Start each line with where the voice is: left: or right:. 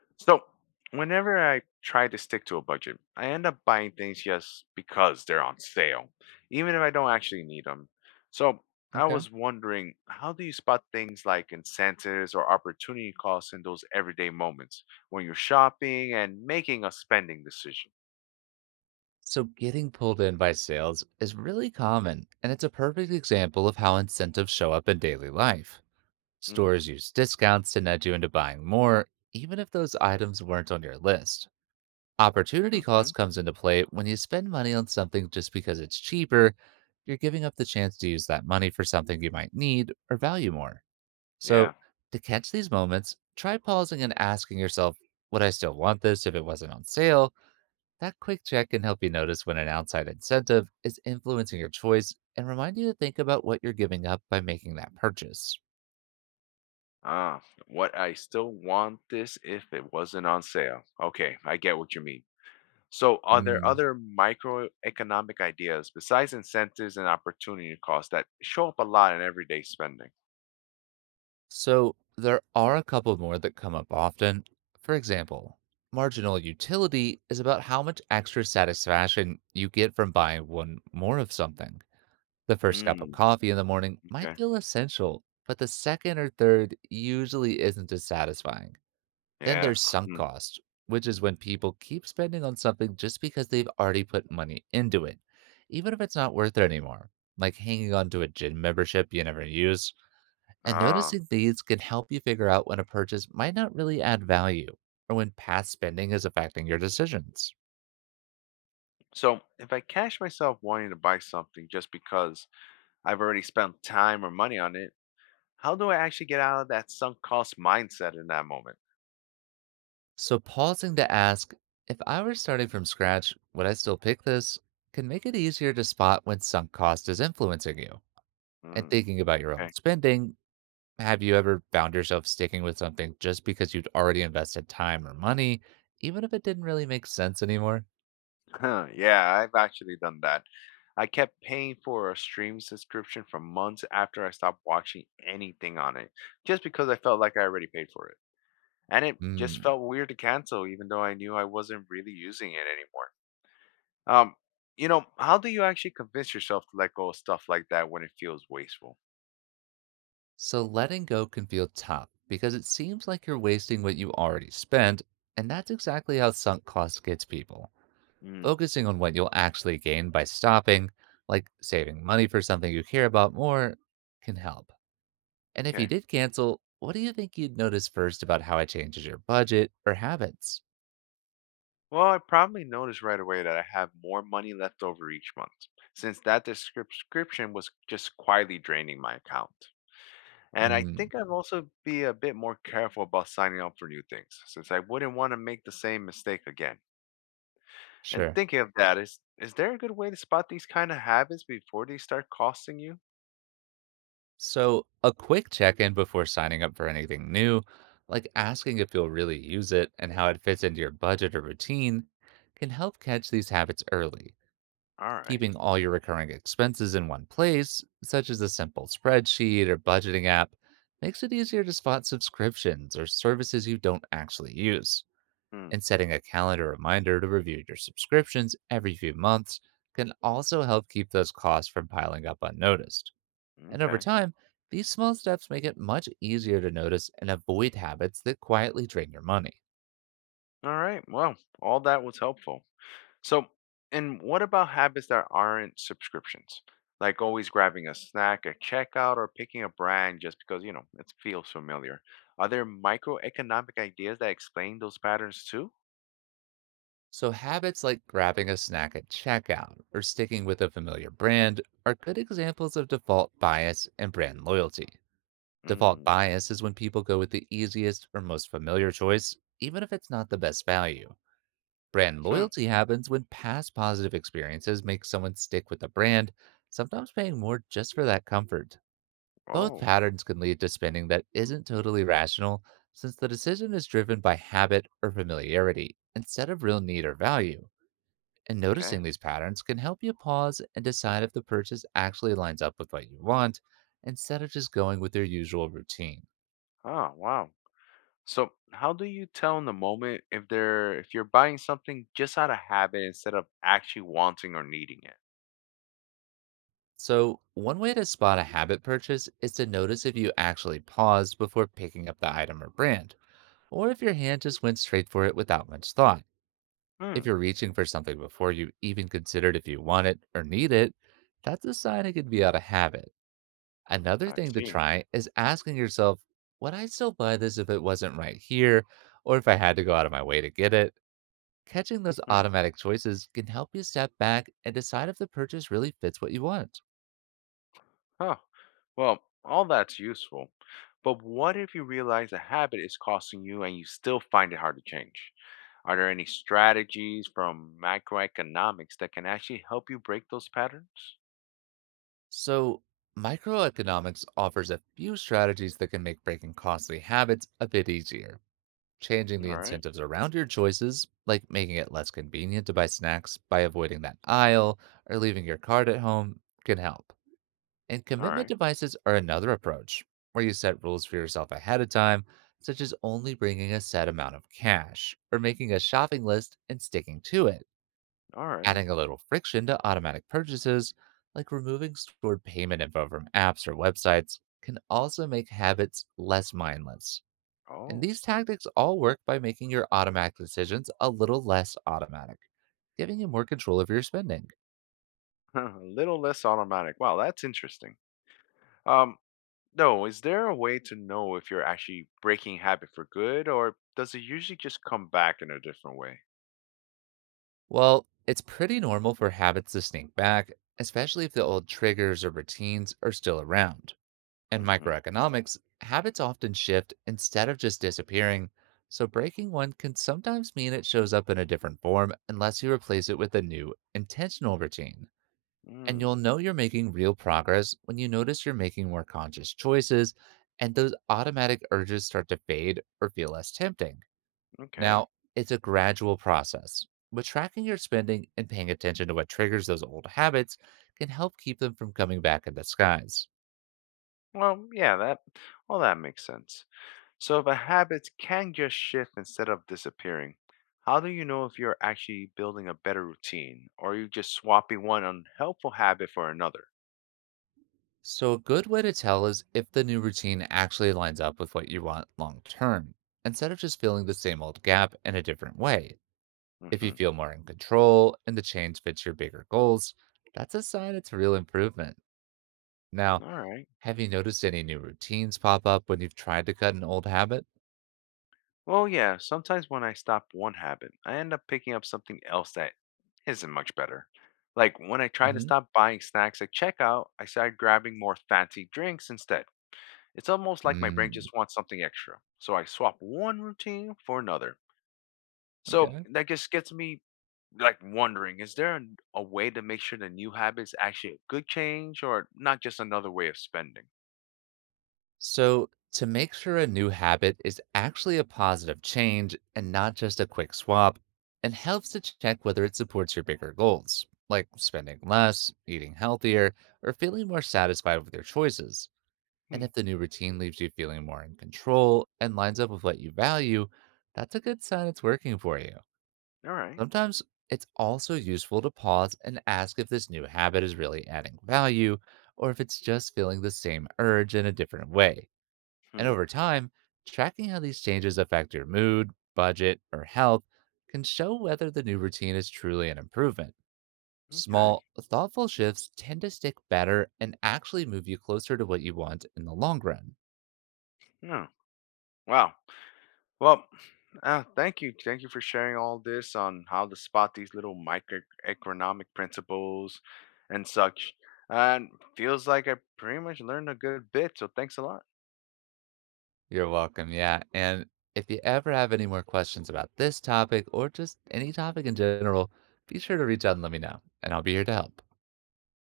left: So, whenever I try to stick to a budget, I end up buying things just because they're on sale, even if I don't actually need them. So, I
right: Okay.
left: was wondering, how do you spot things like incentives or opportunity costs in those everyday moments when you're shopping and making a spending decision?
right: So getting pulled in by sales is really common, and it's a perfect example of how incentives show up in daily life.
left: Mm.
right: Stores use discounts to nudge you into buying more, even if those items weren't on your list. Opportunity
left: Hmm.
right: cost comes into play when you spend money on something just because it's cheaper, you're giving up the chance to use that money for something you might need or value more.
left: Yeah.
right: So, to catch these moments, try pausing and asking yourself, would I still want this if it wasn't on sale? That quick check can help you notice when an outside incentive is influencing your choice and remind you to think about what you're giving up by making that purchase.
left: Ah, what I still want this if it wasn't on sale. Okay, I get what you mean. So, are there
right: Mm.
left: other microeconomic ideas besides incentives and opportunity costs that show up a lot in everyday spending?
right: So, there are a couple more that come up often. For example, marginal utility is about how much extra satisfaction you get from buying one more of something. The first cup of
left: Mm,
right: coffee in the morning might
left: okay.
right: feel essential, but the second or third usually isn't as satisfying. Then
left: Yeah.
right: there's sunk
left: Mm.
right: cost, which is when people keep spending on something just because they've already put money into it, even if it's not worth it anymore, like hanging on to a gym membership you never use. And
left: Ah.
right: noticing these can help you figure out when a purchase might not really add value or when past spending is affecting your decisions.
left: So, if I catch myself wanting to buy something just because I've already spent time or money on it, how do I actually get out of that sunk cost mindset in that moment?
right: So, pausing to ask if I were starting from scratch, would I still pick this? Can make it easier to spot when sunk cost is influencing you. And
left: Mm,
right: thinking about your own
left: okay.
right: spending. Have you ever found yourself sticking with something just because you'd already invested time or money, even if it didn't really make sense anymore?
left: Huh, yeah, I've actually done that. I kept paying for a stream subscription for months after I stopped watching anything on it, just because I felt like I already paid for it. And it just
right: Hmm.
left: felt weird to cancel, even though I knew I wasn't really using it anymore. Um, how do you actually convince yourself to let go of stuff like that when it feels wasteful?
right: So letting go can feel tough because it seems like you're wasting what you already spent, and that's exactly how sunk cost gets people.
left: Mm,
right: Focusing on what you'll actually gain by stopping, like saving money for something you care about more, can help. And if you
left: okay.
right: did cancel, what do you think you'd notice first about how it changes your budget or habits?
left: Well, I probably noticed right away that I have more money left over each month, since that subscription was just quietly draining my account. And I
right: Hmm,
left: think I'd also be a bit more careful about signing up for new things, since I wouldn't want to make the same mistake again. And
right: sure.
left: thinking of that, is there a good way to spot these kind of habits before they start costing you?
right: So, a quick check in before signing up for anything new, like asking if you'll really use it and how it fits into your budget or routine, can help catch these habits early.
left: All right.
right: Keeping all your recurring expenses in one place, such as a simple spreadsheet or budgeting app, makes it easier to spot subscriptions or services you don't actually use.
left: Hmm.
right: And setting a calendar reminder to review your subscriptions every few months can also help keep those costs from piling up unnoticed. And over
left: Okay.
right: time, these small steps make it much easier to notice and avoid habits that quietly drain your money.
left: All right. Well, all that was helpful. So, and what about habits that aren't subscriptions? Like always grabbing a snack at checkout or picking a brand just because, it feels familiar. Are there microeconomic ideas that explain those patterns too?
right: So, habits like grabbing a snack at checkout or sticking with a familiar brand are good examples of default bias and brand loyalty. Default
left: Hmm.
right: bias is when people go with the easiest or most familiar choice, even if it's not the best value. Brand
left: Hmm.
right: loyalty happens when past positive experiences make someone stick with a brand, sometimes paying more just for that comfort. Both
left: Oh,
right: patterns can lead to spending that isn't totally rational, since the decision is driven by habit or familiarity instead of real need or value. And
left: okay.
right: noticing these patterns can help you pause and decide if the purchase actually lines up with what you want instead of just going with your usual routine.
left: Ah, wow. So, how do you tell in the moment if you're buying something just out of habit instead of actually wanting or needing it?
right: So, one way to spot a habit purchase is to notice if you actually paused before picking up the item or brand, or if your hand just went straight for it without much thought.
left: Hmm,
right: If you're reaching for something before you even considered if you want it or need it, that's a sign it could be out of habit. Another
left: I
right: thing to
left: see.
right: try is asking yourself, would I still buy this if it wasn't right here or if I had to go out of my way to get it? Catching those
left: Hmm.
right: automatic choices can help you step back and decide if the purchase really fits what you want.
left: Huh. Well, all that's useful. But what if you realize a habit is costing you and you still find it hard to change? Are there any strategies from macroeconomics that can actually help you break those patterns?
right: So, microeconomics offers a few strategies that can make breaking costly habits a bit easier. Changing the
left: All right.
right: incentives around your choices, like making it less convenient to buy snacks by avoiding that aisle or leaving your card at home, can help. And
left: All
right: commitment
left: right.
right: devices are another approach, where you set rules for yourself ahead of time, such as only bringing a set amount of cash or making a shopping list and sticking to it.
left: All right.
right: Adding a little friction to automatic purchases, like removing stored payment info from apps or websites, can also make habits less mindless. And
left: Oh,
right: these tactics all work by making your automatic decisions a little less automatic, giving you more control of your spending.
left: a little less automatic. Wow, that's interesting. Um, no, is there a way to know if you're actually breaking habit for good, or does it usually just come back in a different way?
right: Well, it's pretty normal for habits to sneak back, especially if the old triggers or routines are still around. In
left: Mm-hmm.
right: microeconomics, habits often shift instead of just disappearing, so breaking one can sometimes mean it shows up in a different form unless you replace it with a new, intentional routine. And you'll
left: Mm,
right: know you're making real progress when you notice you're making more conscious choices and those automatic urges start to fade or feel less tempting.
left: okay.
right: Now, it's a gradual process, but tracking your spending and paying attention to what triggers those old habits can help keep them from coming back in disguise.
left: Well, yeah, that all that makes sense. So if a habit can just shift instead of disappearing, how do you know if you're actually building a better routine, or are you just swapping one unhelpful habit for another?
right: So, a good way to tell is if the new routine actually lines up with what you want long term, instead of just filling the same old gap in a different way. If
left: Mm-hmm.
right: you feel more in control and the change fits your bigger goals, that's a sign it's real improvement. Now,
left: All right.
right: have you noticed any new routines pop up when you've tried to cut an old habit?
left: Well, yeah, sometimes when I stop one habit, I end up picking up something else that isn't much better. Like when I try to
right: Hmm.
left: stop buying snacks at checkout, I start grabbing more fancy drinks instead. It's almost like my brain
right: Mm,
left: just wants something extra. So I swap one routine for another. So
right: okay.
left: that just gets me like wondering is there a way to make sure the new habit is actually a good change or not just another way of spending?
right: So, to make sure a new habit is actually a positive change and not just a quick swap, it helps to check whether it supports your bigger goals, like spending less, eating healthier, or feeling more satisfied with your choices. And
left: Hmm.
right: if the new routine leaves you feeling more in control and lines up with what you value, that's a good sign it's working for you.
left: All right.
right: Sometimes it's also useful to pause and ask if this new habit is really adding value or if it's just feeling the same urge in a different way. And
left: Hmm.
right: over time, tracking how these changes affect your mood, budget, or health can show whether the new routine is truly an improvement.
left: Okay.
right: Small, thoughtful shifts tend to stick better and actually move you closer to what you want in the long run.
left: No. Wow. Well, thank you. Thank you for sharing all this on how to spot these little microeconomic principles and such. And feels like I pretty much learned a good bit. So thanks a lot.
right: You're welcome. Yeah. And if you ever have any more questions about this topic or just any topic in general, be sure to reach out and let me know, and I'll be here to help.